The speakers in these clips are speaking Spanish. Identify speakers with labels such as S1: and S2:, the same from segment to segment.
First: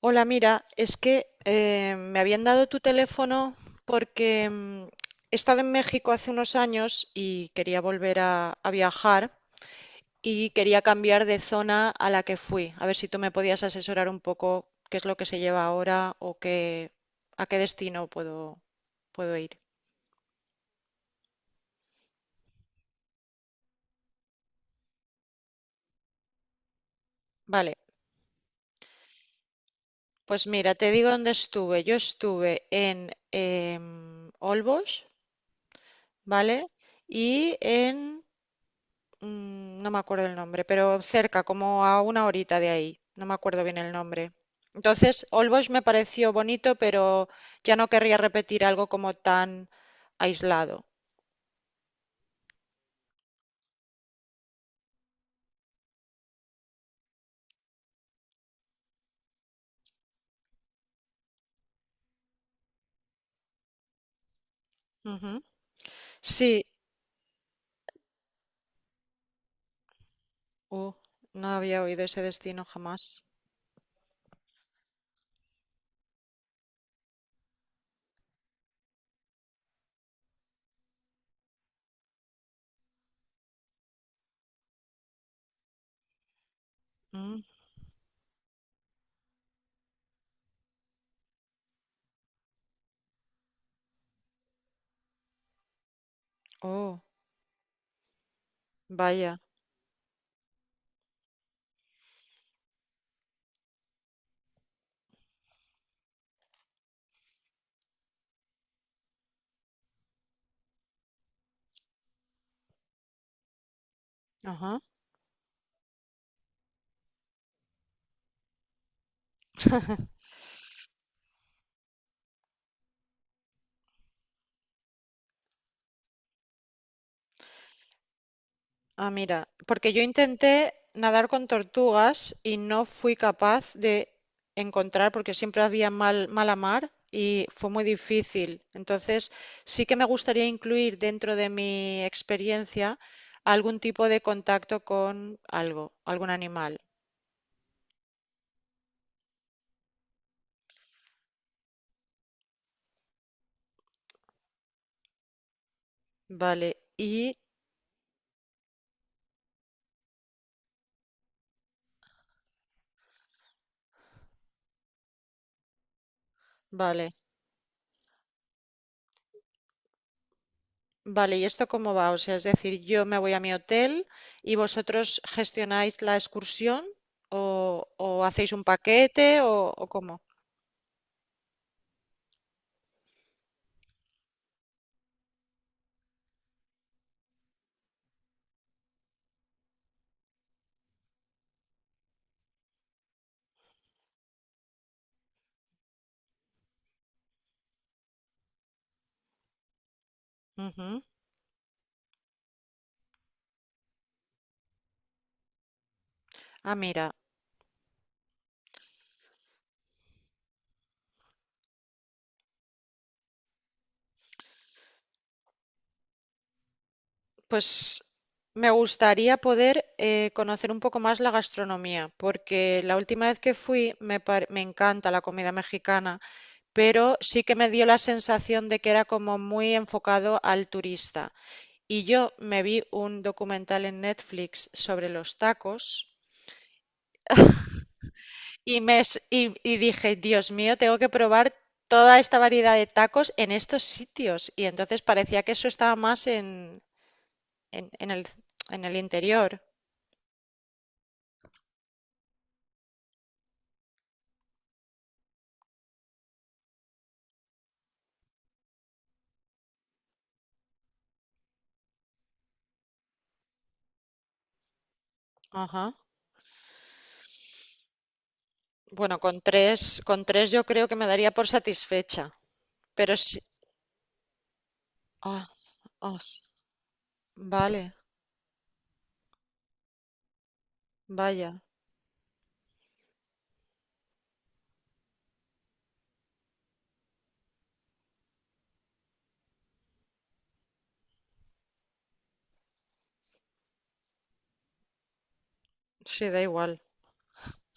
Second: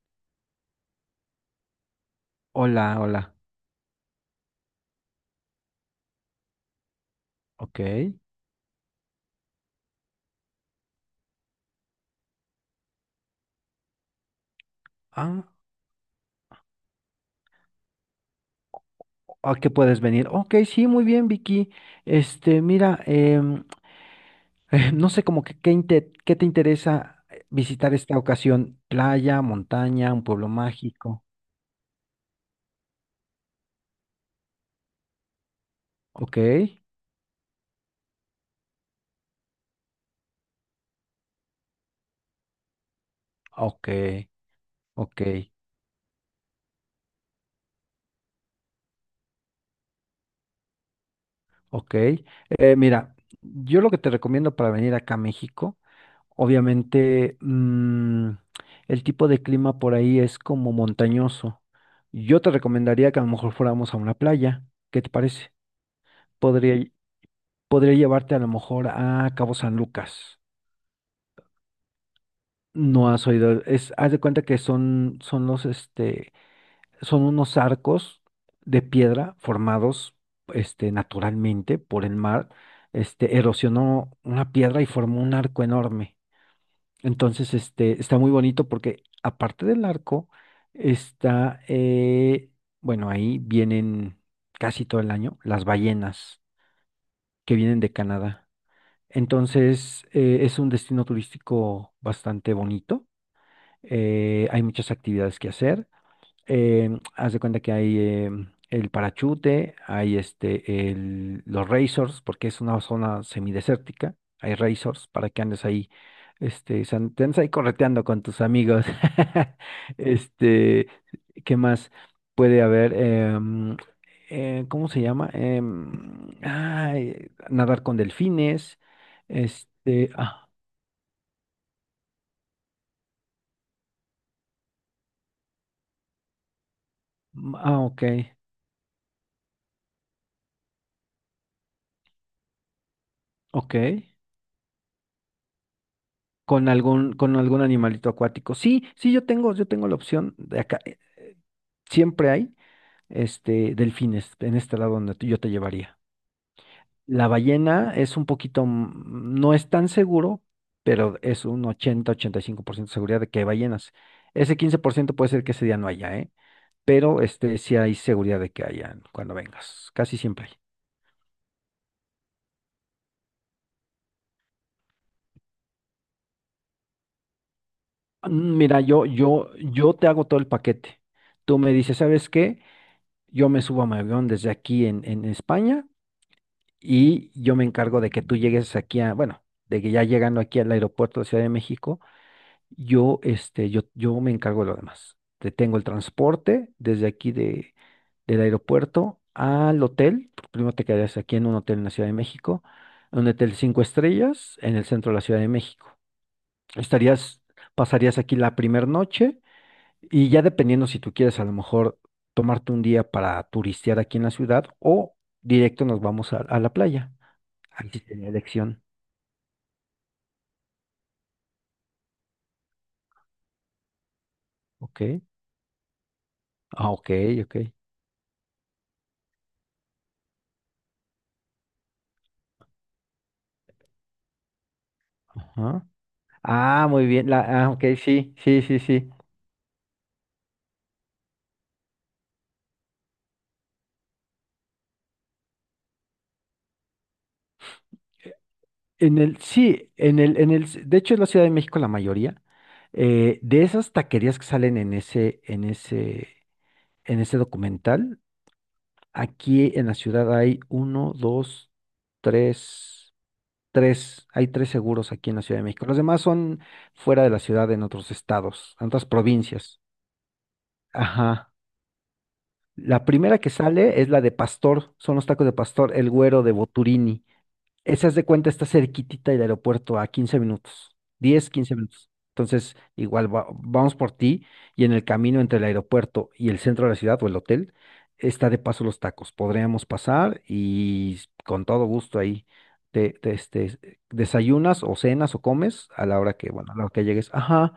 S1: Hola, mira, es que me habían dado tu
S2: Hola, hola.
S1: teléfono porque he estado en México hace unos años y quería
S2: Ok.
S1: volver a viajar y quería cambiar de zona a la que fui. A ver si tú me podías asesorar un poco qué es lo que se
S2: Ah,
S1: lleva ahora o qué, a qué destino puedo ir.
S2: ¿a qué puedes venir? Ok, sí, muy bien, Vicky. Este, mira, no sé como que qué, qué te interesa
S1: Vale,
S2: visitar esta ocasión. Playa, montaña, un
S1: pues
S2: pueblo
S1: mira, te digo
S2: mágico.
S1: dónde estuve. Yo estuve en Olbos,
S2: Ok,
S1: ¿vale? Y en no me acuerdo el nombre, pero cerca, como a una horita de ahí. No me acuerdo bien
S2: ok,
S1: el nombre.
S2: ok,
S1: Entonces, Olbosch me pareció bonito, pero ya no querría repetir algo como tan aislado.
S2: ok. Mira, yo lo que te recomiendo para venir acá a México. Obviamente, el tipo de clima por ahí es como montañoso. Yo te recomendaría que a lo mejor fuéramos a una playa. ¿Qué te
S1: Ujú.
S2: parece?
S1: Sí.
S2: Podría, podría llevarte a lo mejor a Cabo San Lucas.
S1: Uh, no había oído ese destino
S2: No
S1: jamás.
S2: has oído, es, haz de cuenta que son los, este, son unos arcos de piedra formados, este, naturalmente por el mar. Este, erosionó una piedra y formó un arco enorme.
S1: Mm.
S2: Entonces, este, está muy bonito porque aparte del arco, está, bueno, ahí vienen casi todo el año las ballenas
S1: Oh,
S2: que vienen de Canadá.
S1: vaya.
S2: Entonces, es un destino turístico bastante bonito. Hay muchas actividades que hacer haz de cuenta que hay el parachute, hay este, los racers, porque es una zona semidesértica, hay
S1: Ajá.
S2: racers para que andes ahí, este, te andes ahí correteando con tus amigos. Este, ¿qué más puede haber? ¿Cómo se llama? Ay, nadar con delfines,
S1: Ah, mira, porque yo
S2: este, ah,
S1: intenté nadar con tortugas y no fui capaz de encontrar, porque siempre había mal, mala mar y fue
S2: ah,
S1: muy
S2: ok,
S1: difícil. Entonces, sí que me gustaría incluir dentro de mi experiencia
S2: ok.
S1: algún tipo de contacto con algo, algún
S2: Con
S1: animal.
S2: algún, con algún animalito acuático. Sí, sí, yo tengo la opción de acá. Siempre hay este delfines en este lado donde yo te llevaría.
S1: Vale,
S2: La
S1: y
S2: ballena es un poquito, no es tan seguro, pero es un 80-85% de seguridad de que hay ballenas. Ese 15% puede ser que ese día no haya, ¿eh?
S1: vale,
S2: Pero este sí hay seguridad de que hayan cuando vengas. Casi siempre hay.
S1: vale, ¿y esto cómo va? O sea, es decir, yo me voy a mi hotel y vosotros gestionáis la excursión o hacéis un
S2: Mira, yo,
S1: paquete
S2: yo,
S1: o
S2: yo te
S1: cómo.
S2: hago todo el paquete. Tú me dices, ¿sabes qué? Yo me subo a mi avión desde aquí en España, y yo me encargo de que tú llegues aquí a, bueno, de que ya llegando aquí al aeropuerto de Ciudad de México, yo me encargo de lo demás. Te tengo el transporte desde aquí del aeropuerto al hotel. Primero te
S1: Ujú.
S2: quedarías aquí en un hotel en la Ciudad de México, en un hotel cinco estrellas en el centro de la Ciudad de México.
S1: Ah, mira,
S2: Estarías, pasarías aquí la primera noche, y ya dependiendo si tú quieres a lo mejor tomarte un día para turistear aquí en la ciudad o directo nos vamos a la playa.
S1: pues
S2: Antes tenía
S1: me
S2: elección.
S1: gustaría poder conocer un poco más la gastronomía, porque la última vez que fui me
S2: Ok.
S1: encanta la comida mexicana,
S2: Ah,
S1: pero
S2: ok,
S1: sí que
S2: ok.
S1: me dio la sensación de que era como muy enfocado al turista. Y yo me vi un documental en Netflix sobre los tacos
S2: Ajá. Ah, muy bien. Ah, ok, sí, sí, sí, sí.
S1: y dije, Dios mío, tengo que probar toda esta variedad de tacos en estos sitios. Y entonces parecía que eso estaba más en, en el, en el
S2: En el,
S1: interior.
S2: sí, de hecho en la Ciudad de México la mayoría, de esas taquerías que salen en ese documental, aquí en la ciudad hay uno, dos, tres, tres, hay tres seguros aquí en la Ciudad de México.
S1: Ajá.
S2: Los demás son fuera de la ciudad, en otros estados, en otras
S1: Bueno,
S2: provincias.
S1: con tres yo creo que me daría por
S2: Ajá.
S1: satisfecha.
S2: La
S1: Pero
S2: primera
S1: sí.
S2: que sale es la de Pastor, son los tacos
S1: Ah,
S2: de Pastor, el
S1: ah, sí.
S2: güero de Boturini.
S1: Vale,
S2: Esa es de cuenta, está cerquitita del aeropuerto a 15 minutos, 10,
S1: vaya.
S2: 15 minutos. Entonces, igual vamos por ti, y en el camino entre el aeropuerto y el centro de la ciudad o el hotel, está de paso los tacos. Podríamos pasar y con todo gusto ahí te, este, desayunas o cenas o comes a la
S1: Sí,
S2: hora
S1: da
S2: que,
S1: igual.
S2: bueno, a la hora que llegues. Ajá,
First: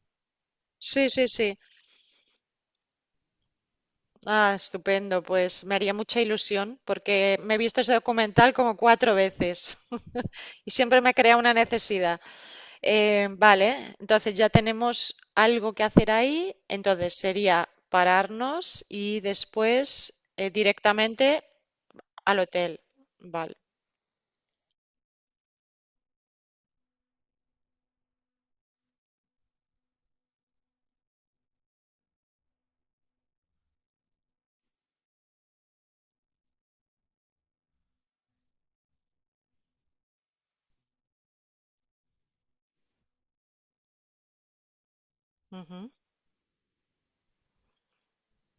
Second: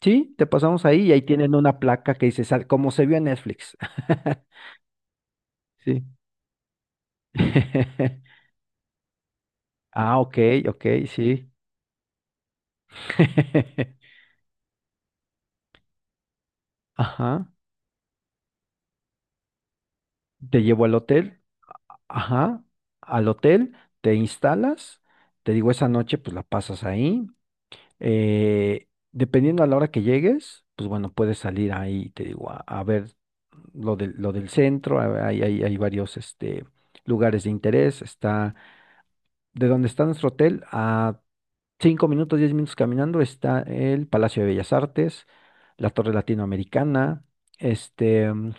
S2: sí, te pasamos ahí
S1: Sí,
S2: y ahí
S1: sí,
S2: tienen
S1: sí.
S2: una placa que dice, como se vio en Netflix.
S1: Ah, estupendo. Pues me haría
S2: Sí.
S1: mucha ilusión porque me he visto ese documental como cuatro veces
S2: Ah, ok,
S1: y
S2: ok,
S1: siempre me crea
S2: sí.
S1: una necesidad. Vale, entonces ya tenemos algo que hacer ahí. Entonces
S2: Ajá.
S1: sería pararnos y después
S2: Te llevo al hotel.
S1: directamente al
S2: Ajá.
S1: hotel,
S2: Al
S1: vale.
S2: hotel, te instalas. Te digo, esa noche pues la pasas ahí. Dependiendo a la hora que llegues, pues bueno, puedes salir ahí, te digo, a ver lo del centro. Hay varios este, lugares de interés. Está de donde está nuestro hotel a 5 minutos, 10 minutos caminando está el Palacio de Bellas Artes,
S1: Ujú.
S2: la Torre Latinoamericana, este,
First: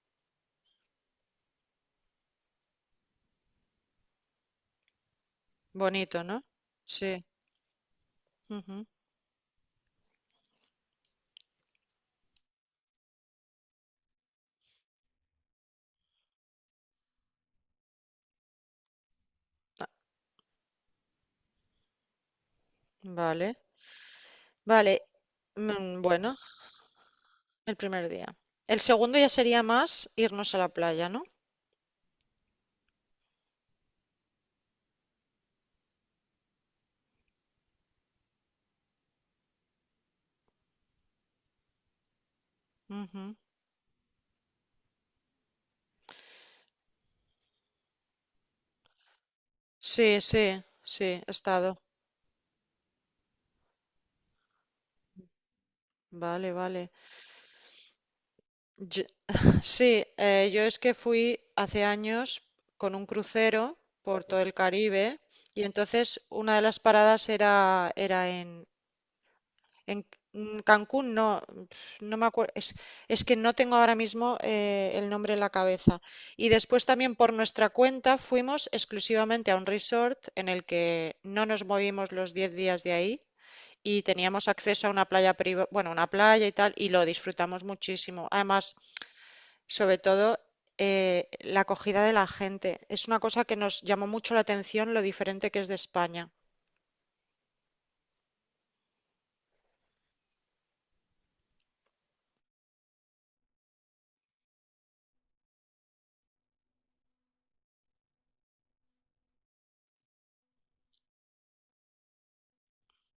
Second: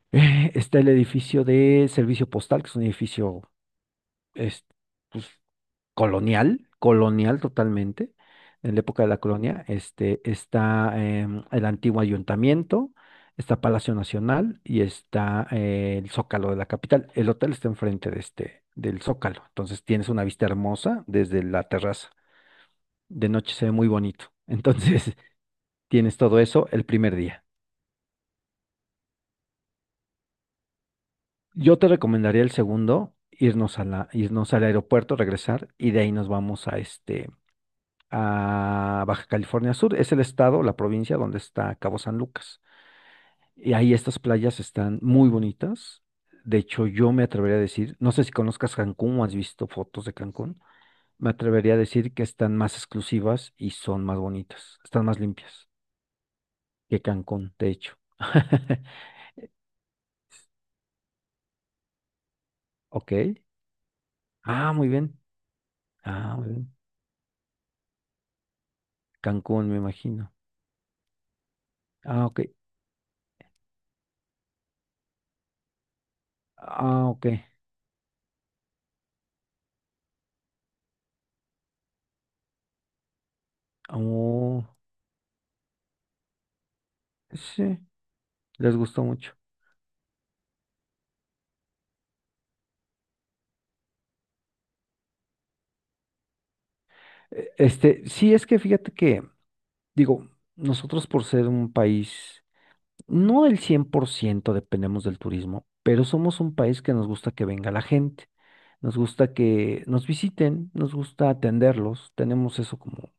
S2: está el edificio de Servicio Postal, que es un edificio es, pues,
S1: Bonito, ¿no?
S2: colonial,
S1: Sí,
S2: colonial totalmente, en la
S1: ujú.
S2: época de la colonia. Este, está el antiguo ayuntamiento, está Palacio Nacional y está el Zócalo de la capital. El hotel está enfrente de este, del Zócalo, entonces tienes una vista hermosa desde la terraza; de
S1: Vale.
S2: noche se ve muy bonito.
S1: Vale.
S2: Entonces, tienes
S1: Bueno,
S2: todo eso el primer día.
S1: el primer día. El segundo ya sería más irnos a la playa, ¿no?
S2: Yo te recomendaría el segundo, irnos irnos al aeropuerto, regresar, y de ahí nos vamos a este, a Baja California Sur. Es el estado, la provincia donde está Cabo San Lucas.
S1: Ujú.
S2: Y ahí estas playas están muy bonitas. De hecho, yo me atrevería a decir, no sé si conozcas Cancún o has visto fotos de
S1: Sí,
S2: Cancún,
S1: sí, sí, he
S2: me atrevería
S1: estado.
S2: a decir que están más exclusivas y son más bonitas, están más limpias
S1: Vale, vale.
S2: que Cancún, de hecho.
S1: Yo- sí, yo es que fui hace años con un
S2: Ok.
S1: crucero por todo el
S2: Ah, muy bien.
S1: Caribe y entonces
S2: Ah, muy
S1: una de
S2: bien.
S1: las paradas era, era en…
S2: Cancún, me
S1: En
S2: imagino.
S1: Cancún no, no me
S2: Ah,
S1: acuerdo,
S2: ok.
S1: es, es que no tengo ahora mismo el nombre en la cabeza. Y después
S2: Ah,
S1: también
S2: ok.
S1: por nuestra cuenta fuimos exclusivamente a un resort en el que no nos movimos los 10 días de ahí y teníamos
S2: Oh,
S1: acceso a una bueno, una playa y tal, y lo disfrutamos
S2: sí,
S1: muchísimo. Además,
S2: les gustó mucho.
S1: sobre todo, la acogida de la gente. Es una cosa que nos llamó mucho la atención lo diferente que es de España.
S2: Este, sí, es que fíjate que, digo, nosotros por ser un país, no el 100% dependemos del turismo, pero somos un país que nos gusta que venga la gente, nos gusta que nos visiten, nos gusta atenderlos, tenemos eso como,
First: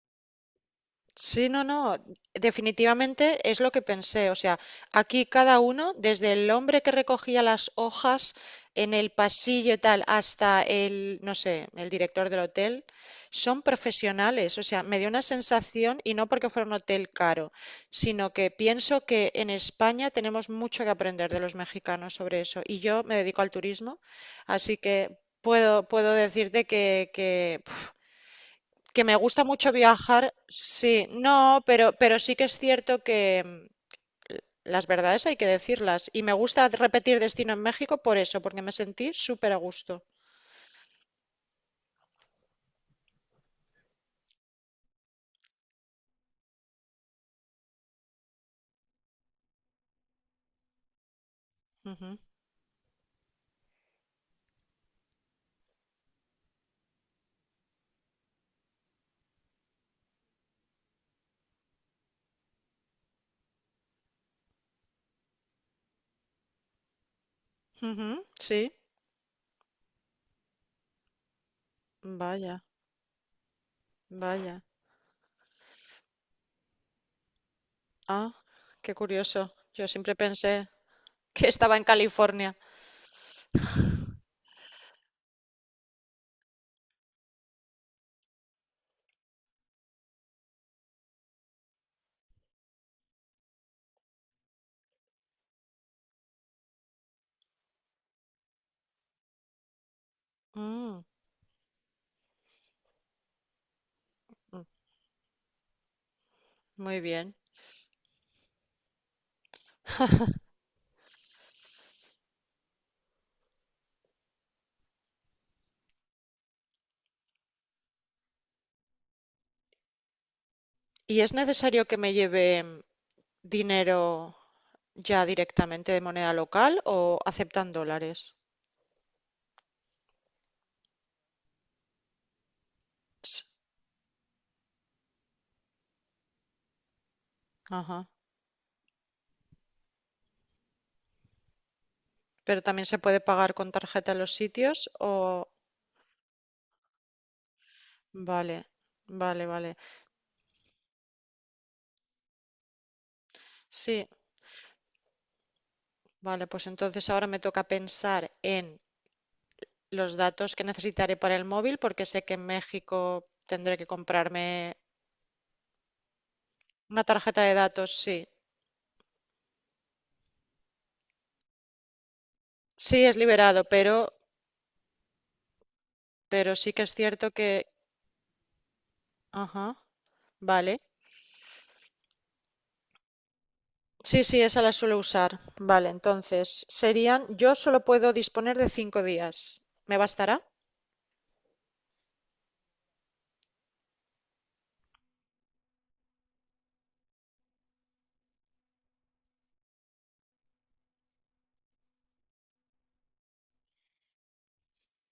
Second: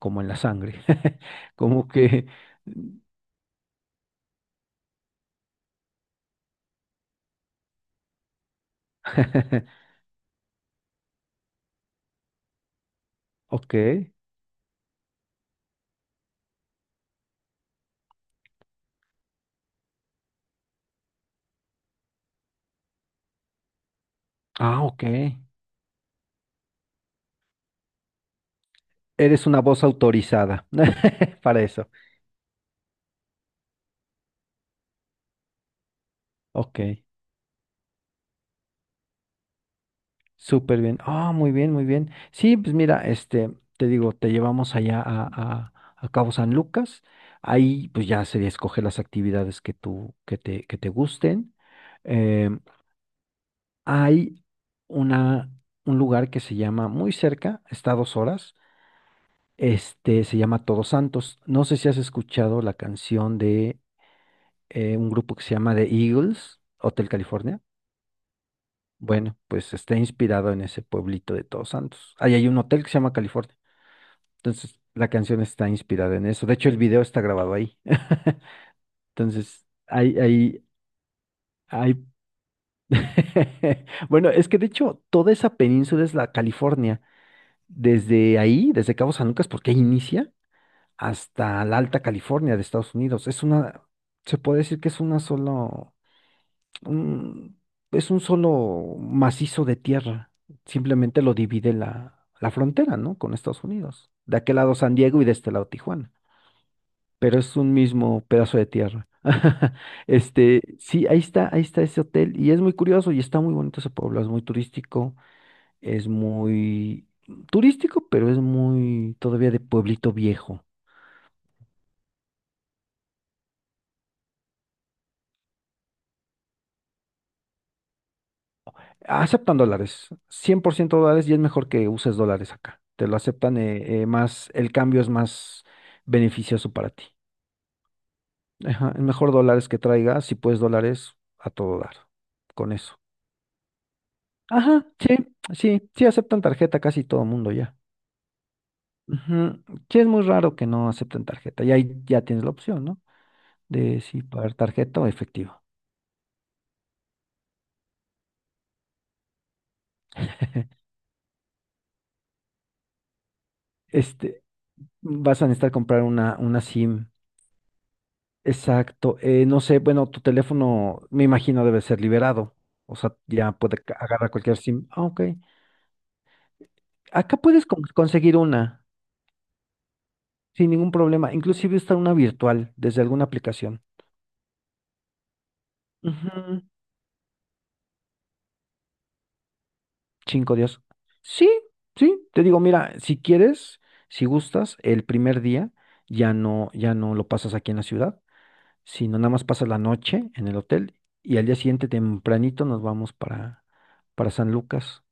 S2: como en la sangre,
S1: Sí, no,
S2: como
S1: no,
S2: que...
S1: definitivamente es lo que pensé. O sea, aquí cada uno, desde el hombre que recogía las hojas en el pasillo y tal, hasta el, no sé, el director del hotel, son
S2: Ok.
S1: profesionales. O sea, me dio una sensación, y no porque fuera un hotel caro, sino que pienso que en España tenemos mucho que aprender de los mexicanos sobre eso. Y yo me dedico al turismo, así
S2: Ah, ok.
S1: que puedo decirte que me gusta
S2: Eres una
S1: mucho
S2: voz
S1: viajar,
S2: autorizada
S1: sí, no,
S2: para eso.
S1: pero sí que es cierto que las verdades hay que decirlas. Y me gusta
S2: Ok,
S1: repetir destino en México por eso, porque me sentí súper a gusto.
S2: súper bien. Ah, muy bien, muy bien. Sí, pues mira, este, te digo, te llevamos allá a Cabo San Lucas. Ahí pues ya sería escoger las actividades que tú, que te gusten.
S1: Ujú,
S2: Em, hay una, un lugar que se llama muy cerca, está a 2 horas. Este se llama Todos Santos. No sé si has escuchado la canción de un grupo que se llama The Eagles, Hotel California.
S1: ujú, sí,
S2: Bueno, pues está inspirado en ese pueblito de Todos Santos. Ahí hay un
S1: vaya,
S2: hotel que se llama California.
S1: vaya.
S2: Entonces, la canción está inspirada en eso. De hecho, el video está grabado ahí.
S1: Ah, qué curioso.
S2: Entonces,
S1: Yo siempre
S2: hay hay
S1: pensé que estaba en
S2: hay
S1: California.
S2: Bueno, es que de hecho, toda esa península es la California. Desde ahí, desde Cabo San Lucas, porque ahí inicia, hasta la Alta California de Estados Unidos. Se puede decir que es una sola. un- es un solo macizo de tierra.
S1: Mm,
S2: Simplemente lo divide la frontera, ¿no? Con Estados Unidos. De aquel
S1: mm,
S2: lado San Diego y de este lado Tijuana.
S1: muy bien.
S2: Pero es un mismo pedazo de tierra. Este, sí, ahí está ese hotel. Y es muy curioso y está muy bonito ese pueblo. Es muy turístico. Es muy turístico, pero es muy todavía de pueblito viejo.
S1: ¿Y es necesario que me lleve dinero ya directamente de moneda local o aceptan dólares?
S2: Aceptan dólares, 100% dólares y es mejor que uses dólares acá. Te lo
S1: Ts.
S2: aceptan más, el cambio es más beneficioso para ti.
S1: Ajá.
S2: Ajá, es mejor dólares que traigas, si puedes dólares, a todo dar,
S1: Pero
S2: con
S1: también
S2: eso.
S1: se puede pagar con tarjeta en los
S2: Ajá,
S1: sitios
S2: sí,
S1: o…
S2: sí, sí aceptan tarjeta casi todo el mundo ya.
S1: Vale, vale,
S2: Ujú,
S1: vale.
S2: sí, es muy raro que no acepten tarjeta y ahí ya tienes la opción, ¿no? De
S1: Sí,
S2: si pagar tarjeta o efectivo.
S1: vale, pues entonces ahora me toca pensar en los datos que necesitaré para el móvil porque sé que en México tendré que
S2: Este,
S1: comprarme
S2: vas a necesitar comprar una
S1: una
S2: SIM.
S1: tarjeta de datos, sí.
S2: Exacto. No sé, bueno, tu teléfono me imagino debe ser liberado. O
S1: Sí,
S2: sea,
S1: es
S2: ya
S1: liberado,
S2: puede agarrar cualquier SIM. Ah, ok.
S1: pero sí que es cierto
S2: Acá
S1: que…
S2: puedes conseguir una
S1: Ajá,
S2: sin
S1: vale.
S2: ningún problema. Inclusive está una virtual desde alguna aplicación.
S1: Sí, sí, esa la suelo usar. Vale,
S2: Ujú,
S1: entonces serían… Yo solo puedo disponer de 5 días. ¿Me bastará?
S2: 5 días. Sí, sí. Te digo, mira, si quieres, si gustas, el primer día ya no, ya no, lo pasas aquí en la ciudad, sino nada más pasas la noche en el hotel y al día siguiente tempranito nos vamos para San Lucas.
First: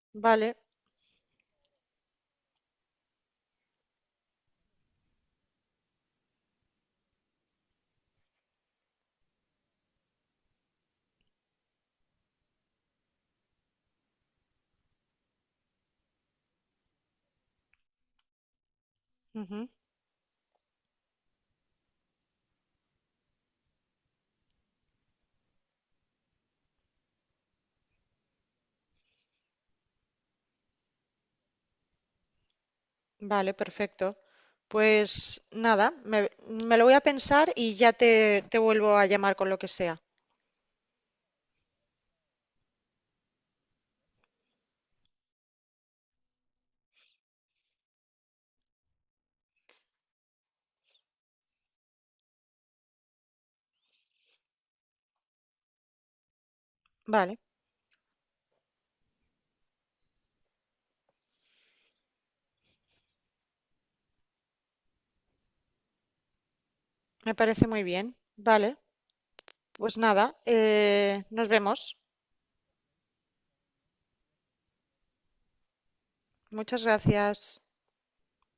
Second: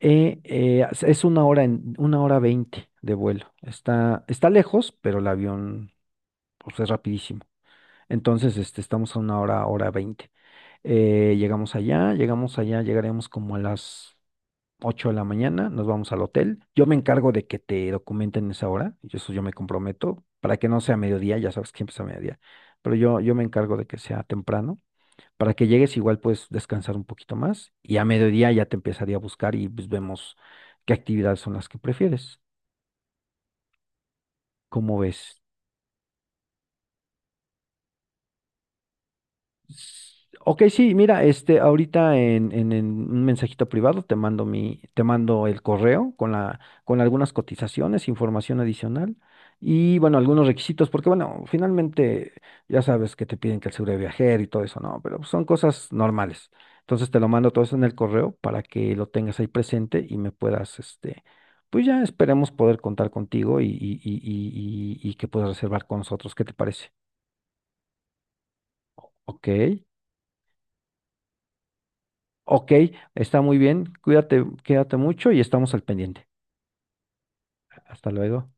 S2: Eh,
S1: Vale,
S2: eh, es es una hora en, una hora veinte de vuelo. Está lejos, pero el avión pues, es rapidísimo. Entonces, este, estamos a una hora, hora veinte. Llegaremos como a las 8 de la mañana, nos vamos al hotel. Yo me encargo de que te documenten esa hora, y eso yo me
S1: ujú.
S2: comprometo, para que no sea mediodía, ya sabes que empieza a mediodía, pero yo me encargo de que sea temprano. Para que llegues igual puedes descansar un poquito más y a mediodía ya te empezaría a buscar y pues vemos qué actividades son las que prefieres.
S1: Vale, perfecto.
S2: ¿Cómo ves?
S1: Pues nada, me lo voy a pensar y ya te vuelvo a llamar con lo que sea.
S2: Ok, sí, mira, este, ahorita en un mensajito privado te mando el correo con algunas cotizaciones, información adicional y bueno, algunos requisitos, porque bueno, finalmente ya sabes que te piden que el seguro de viajero y todo eso, no, pero son cosas normales. Entonces te lo
S1: Vale,
S2: mando todo eso en el correo para que lo tengas ahí presente y me puedas, este, pues ya esperemos poder contar contigo que puedas reservar con nosotros. ¿Qué te parece?
S1: me parece muy bien. Vale,
S2: Ok.
S1: pues nada, nos vemos.
S2: Ok, está muy bien. Cuídate, quédate mucho y estamos al pendiente.
S1: Muchas gracias.
S2: Hasta luego.